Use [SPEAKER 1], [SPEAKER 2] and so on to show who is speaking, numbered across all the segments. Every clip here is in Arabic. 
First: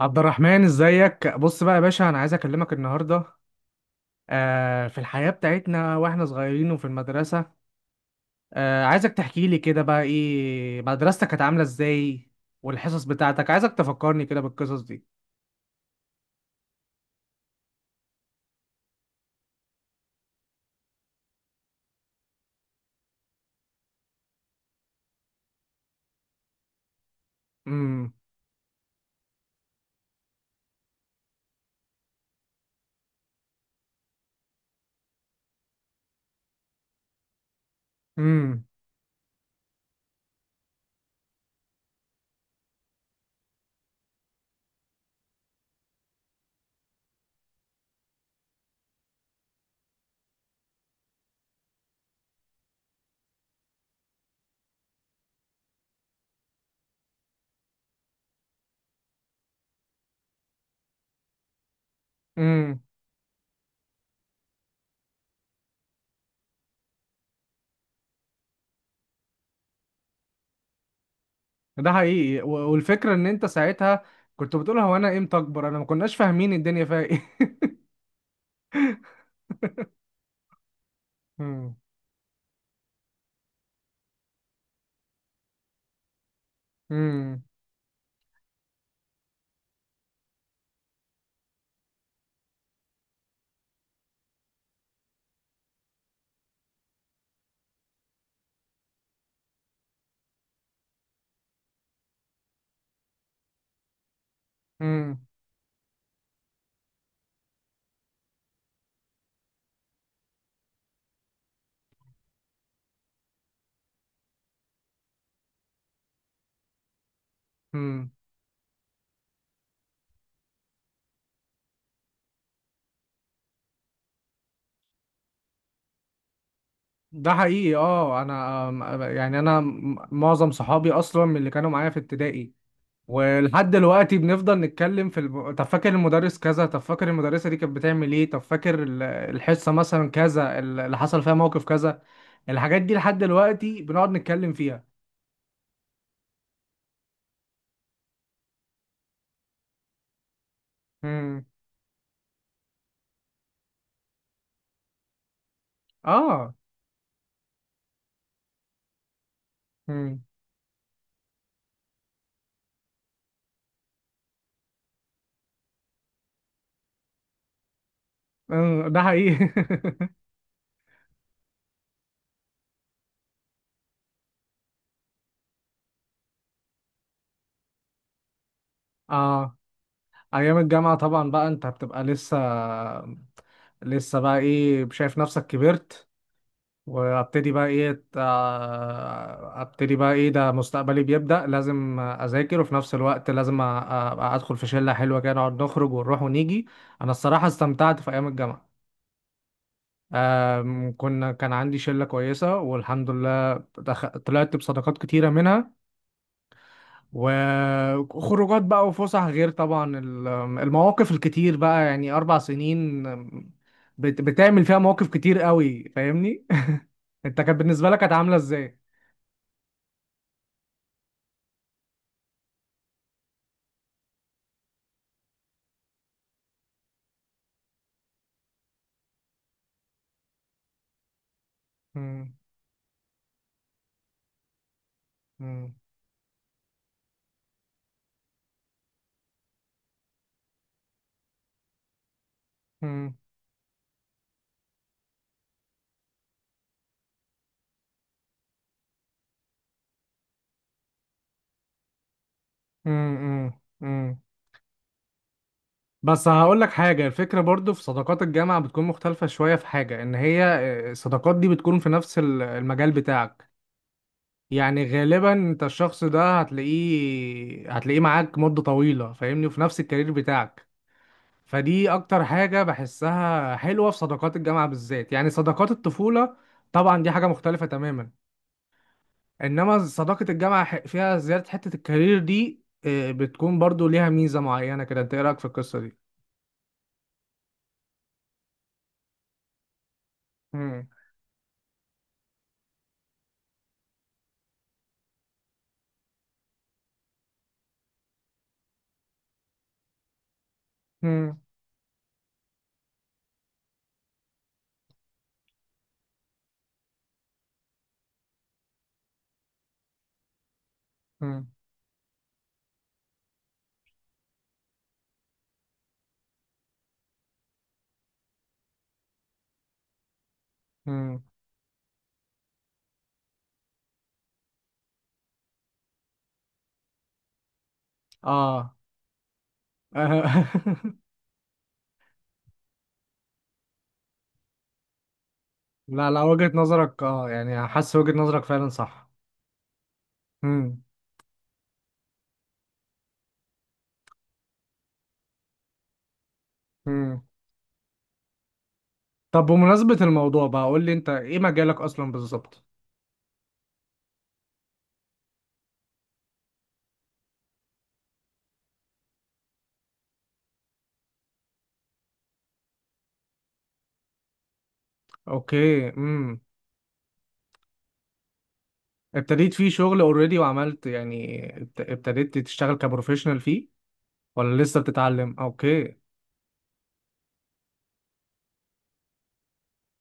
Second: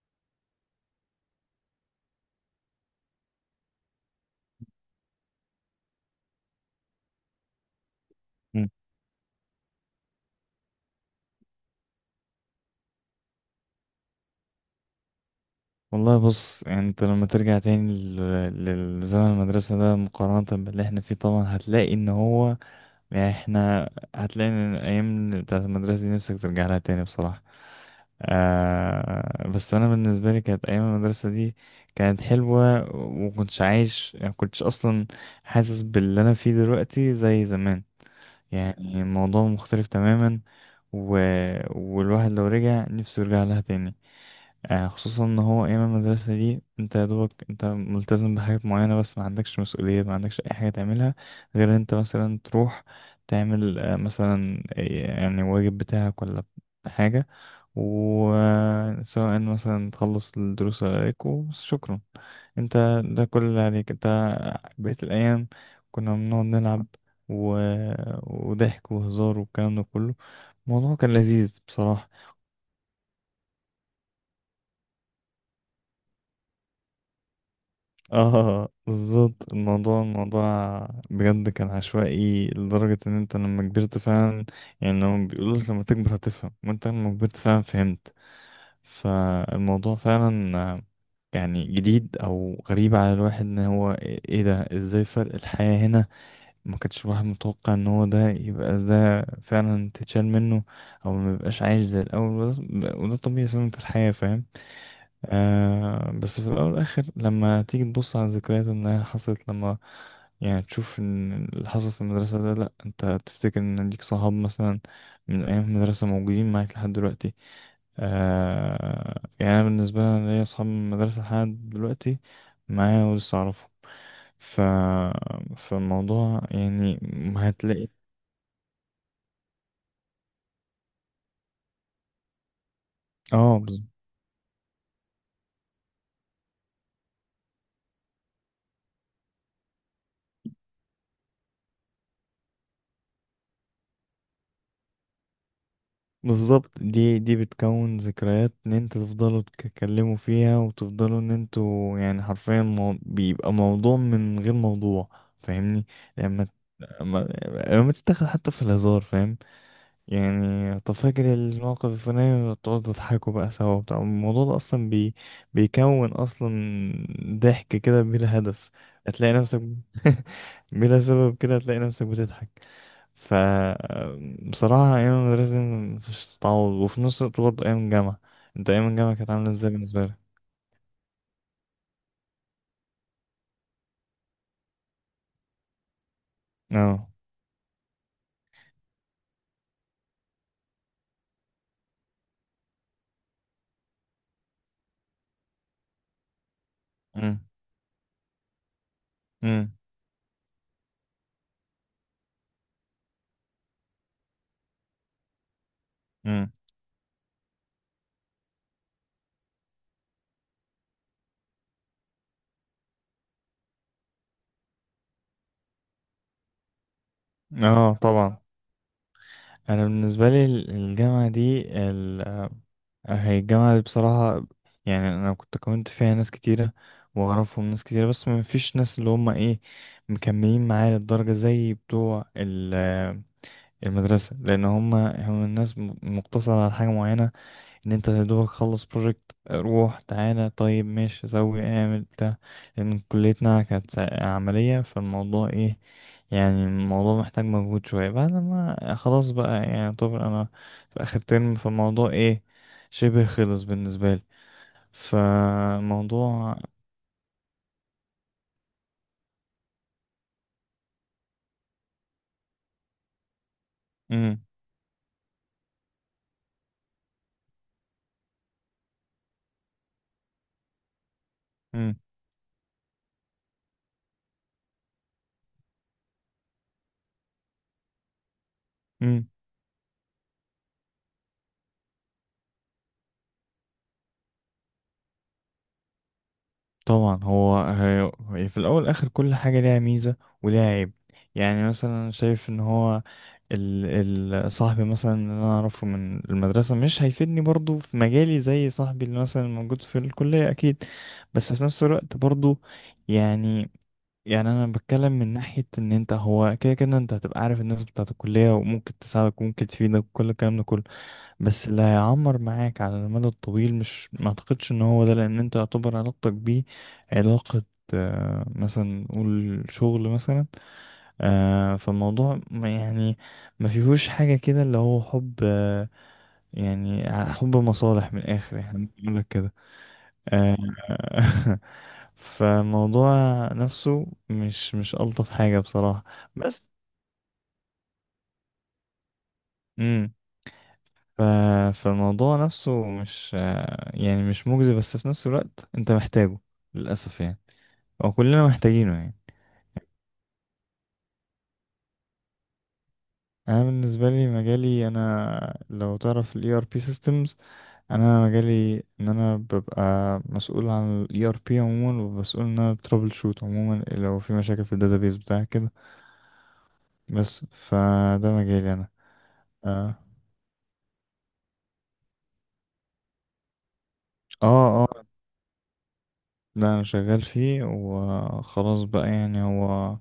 [SPEAKER 1] عبد الرحمن ازيك، بص بقى يا باشا، انا عايز اكلمك النهارده. في الحياه بتاعتنا واحنا صغيرين وفي المدرسه.
[SPEAKER 2] مم.
[SPEAKER 1] عايزك تحكي لي كده بقى ايه مدرستك كانت عامله ازاي؟ والحصص بتاعتك، عايزك تفكرني كده بالقصص دي.
[SPEAKER 2] والله بص، يعني انت لما ترجع تاني للزمن المدرسة ده مقارنة باللي احنا فيه طبعا هتلاقي ان هو يعني احنا هتلاقي ان الايام بتاعت المدرسة دي نفسك ترجع لها تاني بصراحة.
[SPEAKER 1] امم.
[SPEAKER 2] آه، بس انا بالنسبة لي كانت ايام المدرسة دي كانت حلوة، ومكنتش عايش، يعني مكنتش اصلا حاسس باللي انا فيه دلوقتي زي زمان.
[SPEAKER 1] امم.
[SPEAKER 2] يعني الموضوع مختلف تماما، و... والواحد لو رجع نفسه يرجع لها تاني. خصوصا ان هو ايام المدرسه دي انت يا دوبك انت ملتزم بحاجات معينه، بس ما عندكش مسؤوليه، ما عندكش اي حاجه تعملها غير إن انت مثلا تروح تعمل مثلا يعني واجب بتاعك ولا حاجه، وسواء مثلا تخلص الدروس اللي عليك وشكرا.
[SPEAKER 1] امم.
[SPEAKER 2] انت ده كل اللي عليك انت. بقيت الايام كنا بنقعد نلعب و... آه، وضحك وهزار والكلام ده كله. الموضوع كان لذيذ
[SPEAKER 1] ده
[SPEAKER 2] بصراحه.
[SPEAKER 1] حقيقي، والفكره ان انت ساعتها كنت بتقول هو انا امتى اكبر، انا ما كناش فاهمين الدنيا فيها ايه.
[SPEAKER 2] اه بالظبط، الموضوع بجد كان
[SPEAKER 1] امم.
[SPEAKER 2] عشوائي لدرجة ان انت لما كبرت فعلا، يعني لما بيقولوا لك لما تكبر هتفهم، وانت لما كبرت فعلا فهمت. فالموضوع فعلا يعني جديد او غريب على الواحد، ان هو ايه ده، ازاي فرق الحياة هنا. ما كانش الواحد متوقع ان هو ده يبقى ده فعلا تتشال منه، او ما يبقاش عايش زي الاول، وده وده طبيعي سنة الحياة، فاهم.
[SPEAKER 1] امم.
[SPEAKER 2] آه، بس في الأول والآخر لما تيجي تبص على الذكريات إنها حصلت، لما يعني تشوف إن اللي حصل في المدرسة ده، لأ، أنت تفتكر إن ليك صحاب مثلا من أيام المدرسة موجودين معاك لحد دلوقتي.
[SPEAKER 1] امم.
[SPEAKER 2] آه، يعني أنا بالنسبة لي أنا ليا صحاب من المدرسة لحد دلوقتي معايا ولسه أعرفهم. ف فالموضوع يعني
[SPEAKER 1] ده حقيقي.
[SPEAKER 2] هتلاقي.
[SPEAKER 1] اه، انا يعني معظم صحابي اصلا من اللي كانوا معايا في ابتدائي،
[SPEAKER 2] اه
[SPEAKER 1] ولحد دلوقتي بنفضل نتكلم في طب فاكر المدرس كذا، طب فاكر المدرسة دي كانت بتعمل ايه، طب فاكر الحصة مثلا كذا، اللي حصل فيها موقف كذا. الحاجات دي لحد دلوقتي بنقعد نتكلم فيها.
[SPEAKER 2] بالظبط، دي بتكون ذكريات ان انت تفضلوا تتكلموا فيها وتفضلوا ان
[SPEAKER 1] امم.
[SPEAKER 2] انتوا يعني حرفيا بيبقى موضوع من غير موضوع. فاهمني؟ لما
[SPEAKER 1] اه.
[SPEAKER 2] لما لما تتاخد حتى في الهزار، فاهم.
[SPEAKER 1] امم.
[SPEAKER 2] يعني طب فاكر الموقف الفلاني، تقعدوا تضحكوا بقى سوا، بتاع الموضوع ده اصلا بي... بيكون اصلا ضحك كده بلا هدف.
[SPEAKER 1] آه، ده
[SPEAKER 2] هتلاقي
[SPEAKER 1] حقيقي.
[SPEAKER 2] نفسك بلا سبب كده هتلاقي نفسك بتضحك. ف بصراحة أيام المدرسة دي مفيش تتعوض، وفي نفس الوقت برضه أيام الجامعة، أنت أيام الجامعة كانت عاملة
[SPEAKER 1] اه.
[SPEAKER 2] إزاي بالنسبة لك؟
[SPEAKER 1] ايام الجامعة طبعا بقى انت بتبقى لسه بقى ايه، شايف نفسك كبرت،
[SPEAKER 2] أه.
[SPEAKER 1] وابتدي بقى ايه ده مستقبلي بيبدأ، لازم اذاكر، وفي نفس الوقت لازم ادخل في شلة حلوة كده، نقعد نخرج ونروح ونيجي. انا
[SPEAKER 2] أمم.
[SPEAKER 1] الصراحة استمتعت في ايام الجامعة.
[SPEAKER 2] أمم.
[SPEAKER 1] آم، كنا كان عندي شلة كويسة والحمد لله، طلعت بصداقات كتيرة منها،
[SPEAKER 2] أمم.
[SPEAKER 1] وخروجات بقى وفسح، غير طبعا المواقف الكتير، بقى يعني 4 سنين بتعمل فيها مواقف كتير قوي، فاهمني. انت كانت بالنسبة
[SPEAKER 2] أه
[SPEAKER 1] لك كانت عاملة
[SPEAKER 2] طبعا،
[SPEAKER 1] ازاي؟
[SPEAKER 2] أنا بالنسبة لي الجامعة دي، هي الجامعة دي بصراحة يعني أنا كنت كونت فيها ناس كتيرة وأعرفهم ناس كتيرة، بس ما فيش ناس اللي هما إيه، مكملين معايا للدرجة زي بتوع
[SPEAKER 1] مم.
[SPEAKER 2] المدرسة، لأن هما هم
[SPEAKER 1] مم.
[SPEAKER 2] الناس مقتصرة على حاجة معينة، ان انت يا دوبك خلص بروجكت روح تعالى طيب ماشي سوي اعمل بتاع. لان
[SPEAKER 1] مم.
[SPEAKER 2] كليتنا كانت عملية، فالموضوع ايه، يعني الموضوع محتاج مجهود شوية. بعد ما خلاص بقى، يعني طبعا انا في اخر ترم، فالموضوع ايه،
[SPEAKER 1] مم.
[SPEAKER 2] شبه
[SPEAKER 1] مم.
[SPEAKER 2] خلص بالنسبة
[SPEAKER 1] مم.
[SPEAKER 2] لي.
[SPEAKER 1] بس
[SPEAKER 2] فالموضوع.
[SPEAKER 1] هقول لك حاجة، الفكرة برضو في صداقات الجامعة بتكون مختلفة شوية، في حاجة ان هي، الصداقات دي بتكون في نفس المجال بتاعك.
[SPEAKER 2] مم.
[SPEAKER 1] يعني غالبا انت الشخص ده هتلاقيه معاك مدة طويلة، فاهمني، وفي نفس الكارير بتاعك. فدي
[SPEAKER 2] مم.
[SPEAKER 1] اكتر حاجة بحسها حلوة في صداقات الجامعة بالذات. يعني صداقات الطفولة طبعا دي حاجة مختلفة تماما.
[SPEAKER 2] مم.
[SPEAKER 1] انما صداقة الجامعة فيها زيادة حتة الكارير دي، بتكون برضو ليها ميزة معينة كده. انت ايه رأيك في القصة دي؟
[SPEAKER 2] طبعا هو هي في الاول والاخر كل حاجه ليها ميزه وليها
[SPEAKER 1] مم.
[SPEAKER 2] عيب. يعني مثلا شايف ان هو ال ال صاحبي مثلا اللي انا اعرفه من المدرسه مش هيفيدني برضو في مجالي زي صاحبي اللي مثلا موجود في الكليه اكيد.
[SPEAKER 1] مم.
[SPEAKER 2] بس في نفس الوقت برضو، يعني يعني انا بتكلم من ناحيه ان انت هو كده كده انت هتبقى عارف الناس بتاعه الكليه، وممكن تساعدك وممكن تفيدك وكل الكلام ده كله.
[SPEAKER 1] مم.
[SPEAKER 2] بس اللي هيعمر معاك على المدى الطويل مش، ما اعتقدش ان هو ده، لان انت يعتبر علاقتك بيه علاقة مثلا نقول شغل مثلا.
[SPEAKER 1] مم.
[SPEAKER 2] فالموضوع يعني ما فيهوش حاجة كده اللي هو حب، يعني حب مصالح من الآخر،
[SPEAKER 1] اه.
[SPEAKER 2] يعني بقول لك كده. آه. فالموضوع نفسه مش ألطف حاجة بصراحة،
[SPEAKER 1] لا، لا، وجهة
[SPEAKER 2] بس.
[SPEAKER 1] نظرك، اه يعني حاسس وجهة نظرك فعلا صح. مم.
[SPEAKER 2] ف... فالموضوع نفسه مش يعني مش مجزي، بس في نفس الوقت انت محتاجه، للأسف
[SPEAKER 1] مم.
[SPEAKER 2] يعني. هو كلنا محتاجينه يعني.
[SPEAKER 1] طب بمناسبة الموضوع بقى، قول لي انت ايه مجالك اصلا بالظبط؟
[SPEAKER 2] انا بالنسبه لي مجالي، انا لو تعرف ال ERP systems، انا مجالي ان انا ببقى مسؤول عن ال ERP عموما، ومسؤول ان انا trouble shoot عموما لو في مشاكل في ال database بتاعك كده.
[SPEAKER 1] اوكي. امم.
[SPEAKER 2] بس فده مجالي انا.
[SPEAKER 1] ابتديت فيه شغل
[SPEAKER 2] اه.
[SPEAKER 1] اوريدي، وعملت يعني ابتديت تشتغل كبروفيشنال فيه، ولا لسه
[SPEAKER 2] اه.
[SPEAKER 1] بتتعلم؟ اوكي.
[SPEAKER 2] لا انا شغال فيه وخلاص بقى، يعني هو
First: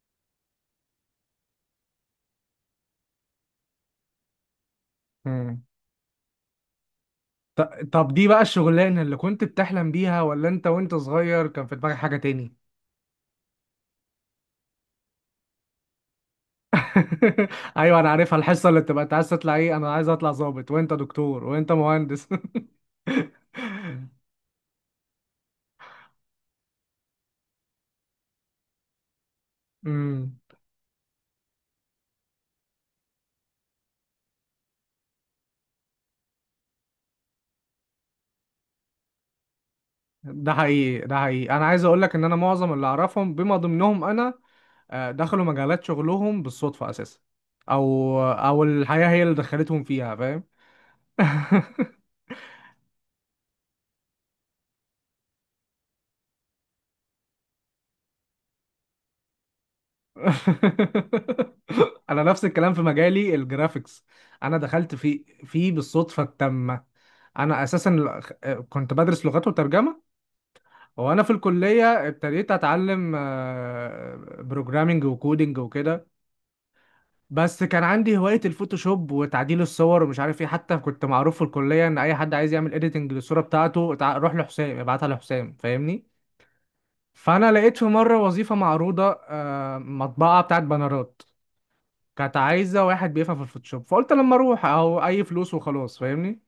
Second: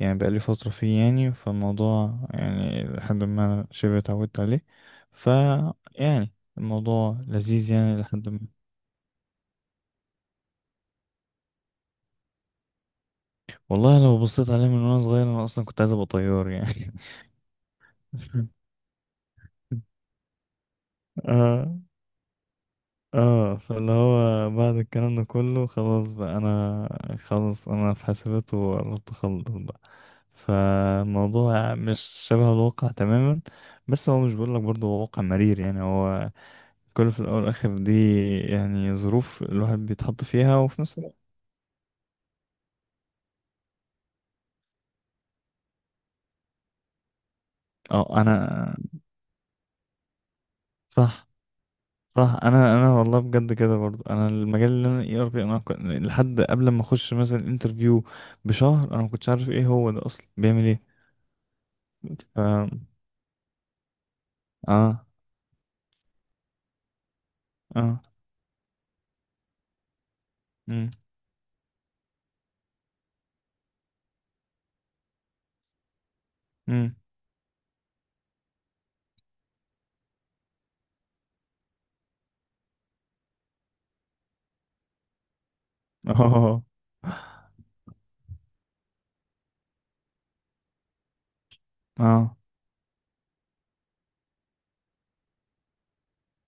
[SPEAKER 2] يعني بقالي فترة فيه، يعني فالموضوع يعني لحد ما شبه اتعودت عليه. ف
[SPEAKER 1] مم.
[SPEAKER 2] يعني الموضوع
[SPEAKER 1] ط-
[SPEAKER 2] لذيذ يعني
[SPEAKER 1] طب دي
[SPEAKER 2] لحد ما.
[SPEAKER 1] بقى الشغلانة اللي كنت بتحلم بيها، ولا انت وانت صغير كان في دماغك حاجة تاني؟
[SPEAKER 2] والله لو بصيت عليه من وانا صغير، انا اصلا كنت عايز ابقى طيار يعني.
[SPEAKER 1] ايوه، انا عارفها الحصة اللي بتبقى انت عايز تطلع ايه، انا عايز اطلع ضابط، وانت دكتور، وانت
[SPEAKER 2] اه.
[SPEAKER 1] مهندس.
[SPEAKER 2] اه، فاللي هو بعد الكلام ده كله خلاص بقى، انا خلاص انا في حاسبات وقربت اخلص بقى.
[SPEAKER 1] امم.
[SPEAKER 2] فالموضوع مش شبه الواقع تماما، بس هو مش بقول لك برضه، هو واقع مرير يعني. هو كله في الاول والاخر دي يعني ظروف الواحد بيتحط
[SPEAKER 1] ده
[SPEAKER 2] فيها، وفي نفس
[SPEAKER 1] حقيقي،
[SPEAKER 2] الوقت.
[SPEAKER 1] ده حقيقي، انا عايز اقول لك ان انا معظم اللي اعرفهم بما ضمنهم انا، دخلوا مجالات شغلهم بالصدفة اساسا، او
[SPEAKER 2] اه.
[SPEAKER 1] او
[SPEAKER 2] انا
[SPEAKER 1] الحياة هي اللي دخلتهم فيها، فاهم.
[SPEAKER 2] صح. صح، انا انا والله بجد كده برضه، انا المجال اللي انا اي ار بي، انا لحد قبل ما اخش مثلا انترفيو بشهر، انا ما كنتش عارف ايه هو ده اصلا بيعمل ايه.
[SPEAKER 1] انا
[SPEAKER 2] ف.
[SPEAKER 1] نفس الكلام في مجالي الجرافيكس. انا دخلت
[SPEAKER 2] اه.
[SPEAKER 1] فيه بالصدفه التامه. انا اساسا
[SPEAKER 2] اه.
[SPEAKER 1] كنت بدرس لغات وترجمه،
[SPEAKER 2] امم.
[SPEAKER 1] وانا في الكليه ابتديت اتعلم بروجرامنج وكودينج وكده.
[SPEAKER 2] امم.
[SPEAKER 1] بس كان عندي هوايه الفوتوشوب وتعديل الصور ومش عارف ايه، حتى كنت معروف في الكليه ان اي حد عايز يعمل اديتنج للصوره بتاعته روح لحسام، ابعتها لحسام، فاهمني.
[SPEAKER 2] اه.
[SPEAKER 1] فانا لقيت في مره وظيفه معروضه، مطبعه بتاعت بانرات،
[SPEAKER 2] اه.
[SPEAKER 1] كانت عايزه واحد بيفهم في الفوتوشوب، فقلت لما اروح اهو، اي فلوس وخلاص، فاهمني.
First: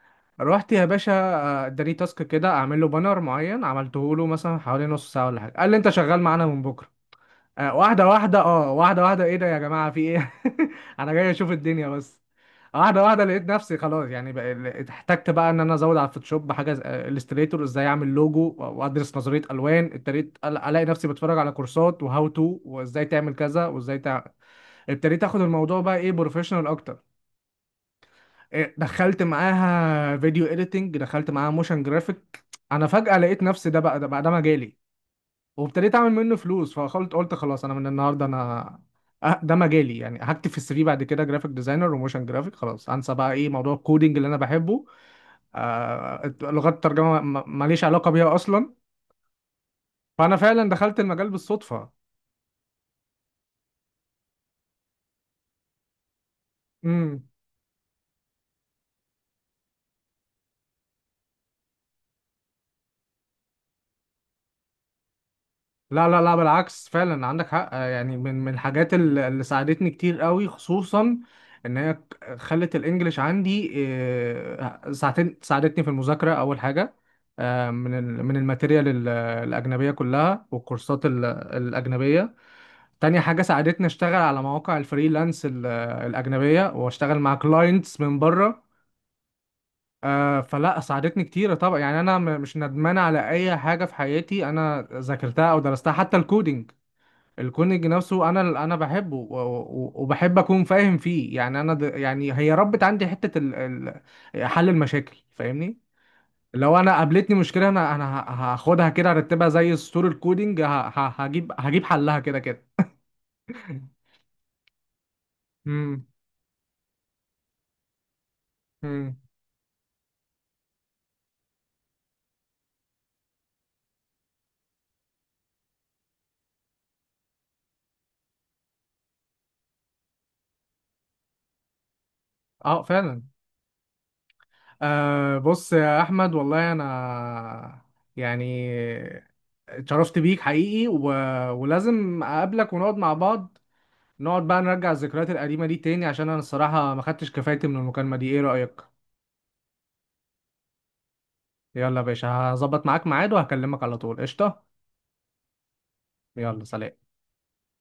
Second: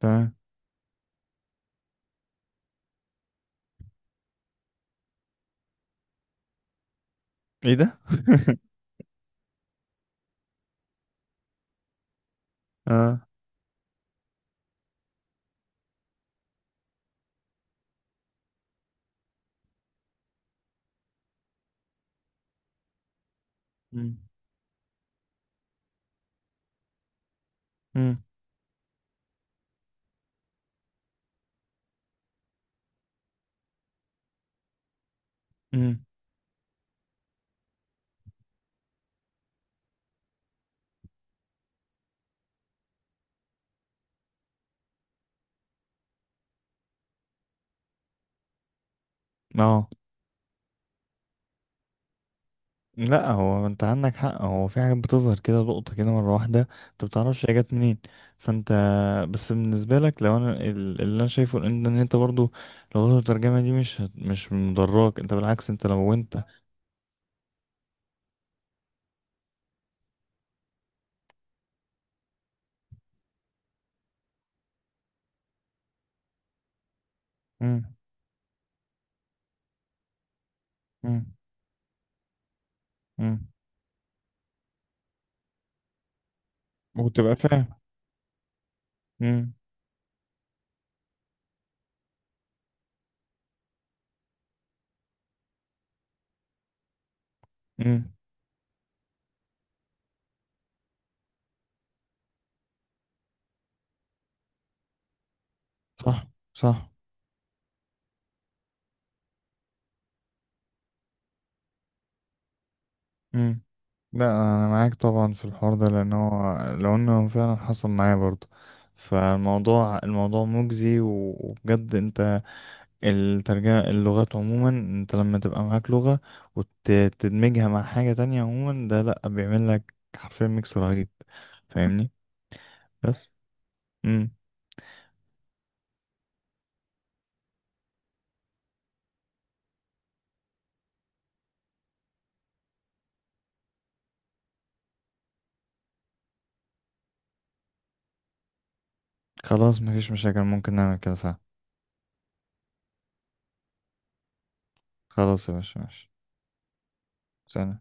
[SPEAKER 2] تمام.
[SPEAKER 1] رحت يا باشا، اداني تاسك كده، اعمل له بانر معين، عملته له مثلا حوالي نص ساعه ولا حاجه، قال لي انت شغال معانا من بكره.
[SPEAKER 2] ايه ده.
[SPEAKER 1] واحده واحده، اه واحده واحده، ايه ده يا جماعه، في ايه؟ انا جاي اشوف الدنيا بس. واحده
[SPEAKER 2] اه.
[SPEAKER 1] واحده لقيت نفسي خلاص، يعني احتجت بقى ان انا ازود على الفوتوشوب حاجه، الستريتور، ازاي اعمل لوجو، وادرس نظريه الوان. ابتديت الاقي نفسي بتفرج على كورسات وهاو تو وازاي تعمل كذا،
[SPEAKER 2] امم.
[SPEAKER 1] ابتديت اخد الموضوع بقى ايه بروفيشنال اكتر. دخلت معاها فيديو اديتنج، دخلت معاها موشن جرافيك. انا فجأة لقيت نفسي ده مجالي، وابتديت
[SPEAKER 2] امم.
[SPEAKER 1] اعمل منه فلوس، فقلت خلاص انا من النهارده، انا ده مجالي، يعني هكتب في السي في بعد كده جرافيك ديزاينر وموشن جرافيك، خلاص انسى بقى ايه موضوع الكودينج اللي انا بحبه. لغات الترجمه ماليش علاقه بيها اصلا،
[SPEAKER 2] اه
[SPEAKER 1] فانا فعلا دخلت المجال بالصدفه.
[SPEAKER 2] لا، هو انت عندك حق، هو في حاجات بتظهر كده لقطة كده مرة واحدة انت
[SPEAKER 1] إمم.
[SPEAKER 2] بتعرفش هي جت منين. فانت، بس بالنسبة لك، لو انا اللي انا شايفه ان ان انت برضو لو غلطت الترجمة دي، مش مش مضراك انت، بالعكس انت
[SPEAKER 1] لا،
[SPEAKER 2] لو
[SPEAKER 1] لا، لا،
[SPEAKER 2] انت.
[SPEAKER 1] بالعكس فعلا عندك حق. يعني من الحاجات اللي ساعدتني كتير قوي، خصوصا ان هي خلت الانجليش عندي، ساعتين ساعدتني في المذاكره اول حاجه،
[SPEAKER 2] امم.
[SPEAKER 1] من الماتيريال الاجنبيه كلها، والكورسات
[SPEAKER 2] امم.
[SPEAKER 1] الاجنبيه. تاني حاجه
[SPEAKER 2] امم.
[SPEAKER 1] ساعدتني اشتغل على مواقع الفريلانس الاجنبيه، واشتغل مع
[SPEAKER 2] وتبقى فاهم.
[SPEAKER 1] كلاينتس من بره.
[SPEAKER 2] امم.
[SPEAKER 1] فلا، ساعدتني كتير طبعا. يعني انا مش ندمان على اي حاجه في حياتي انا ذاكرتها او درستها، حتى الكودينج، الكونج
[SPEAKER 2] امم.
[SPEAKER 1] نفسه انا بحبه، وبحب اكون فاهم فيه. يعني انا يعني هي ربت عندي حته حل المشاكل، فاهمني.
[SPEAKER 2] صح.
[SPEAKER 1] لو
[SPEAKER 2] صح.
[SPEAKER 1] انا قابلتني مشكله، انا هاخدها كده، ارتبها زي السطور الكودينج، ه... ه... هجيب هجيب حلها كده كده.
[SPEAKER 2] امم. لا انا معاك طبعا في الحوار ده،
[SPEAKER 1] امم.
[SPEAKER 2] لان هو لو انه فعلا حصل معايا برضو.
[SPEAKER 1] امم.
[SPEAKER 2] فالموضوع مجزي، وبجد انت الترجمة، اللغات عموما انت لما تبقى معاك لغة وتدمجها مع حاجة تانية عموما، ده لأ، بيعمل لك حرفيا ميكس رهيب. فاهمني؟
[SPEAKER 1] اه فعلا.
[SPEAKER 2] بس. امم.
[SPEAKER 1] بص يا احمد، والله انا يعني اتشرفت بيك حقيقي، ولازم اقابلك ونقعد مع بعض، نقعد بقى نرجع الذكريات القديمة دي تاني، عشان أنا الصراحة ما خدتش كفايتي من المكالمة دي، إيه رأيك؟
[SPEAKER 2] خلاص مفيش مشاكل، ممكن نعمل كده فعلا.
[SPEAKER 1] يلا يا باشا، هظبط معاك ميعاد وهكلمك على طول، قشطة؟
[SPEAKER 2] خلاص يا باشا ماشي.
[SPEAKER 1] يلا، سلام.
[SPEAKER 2] سلام.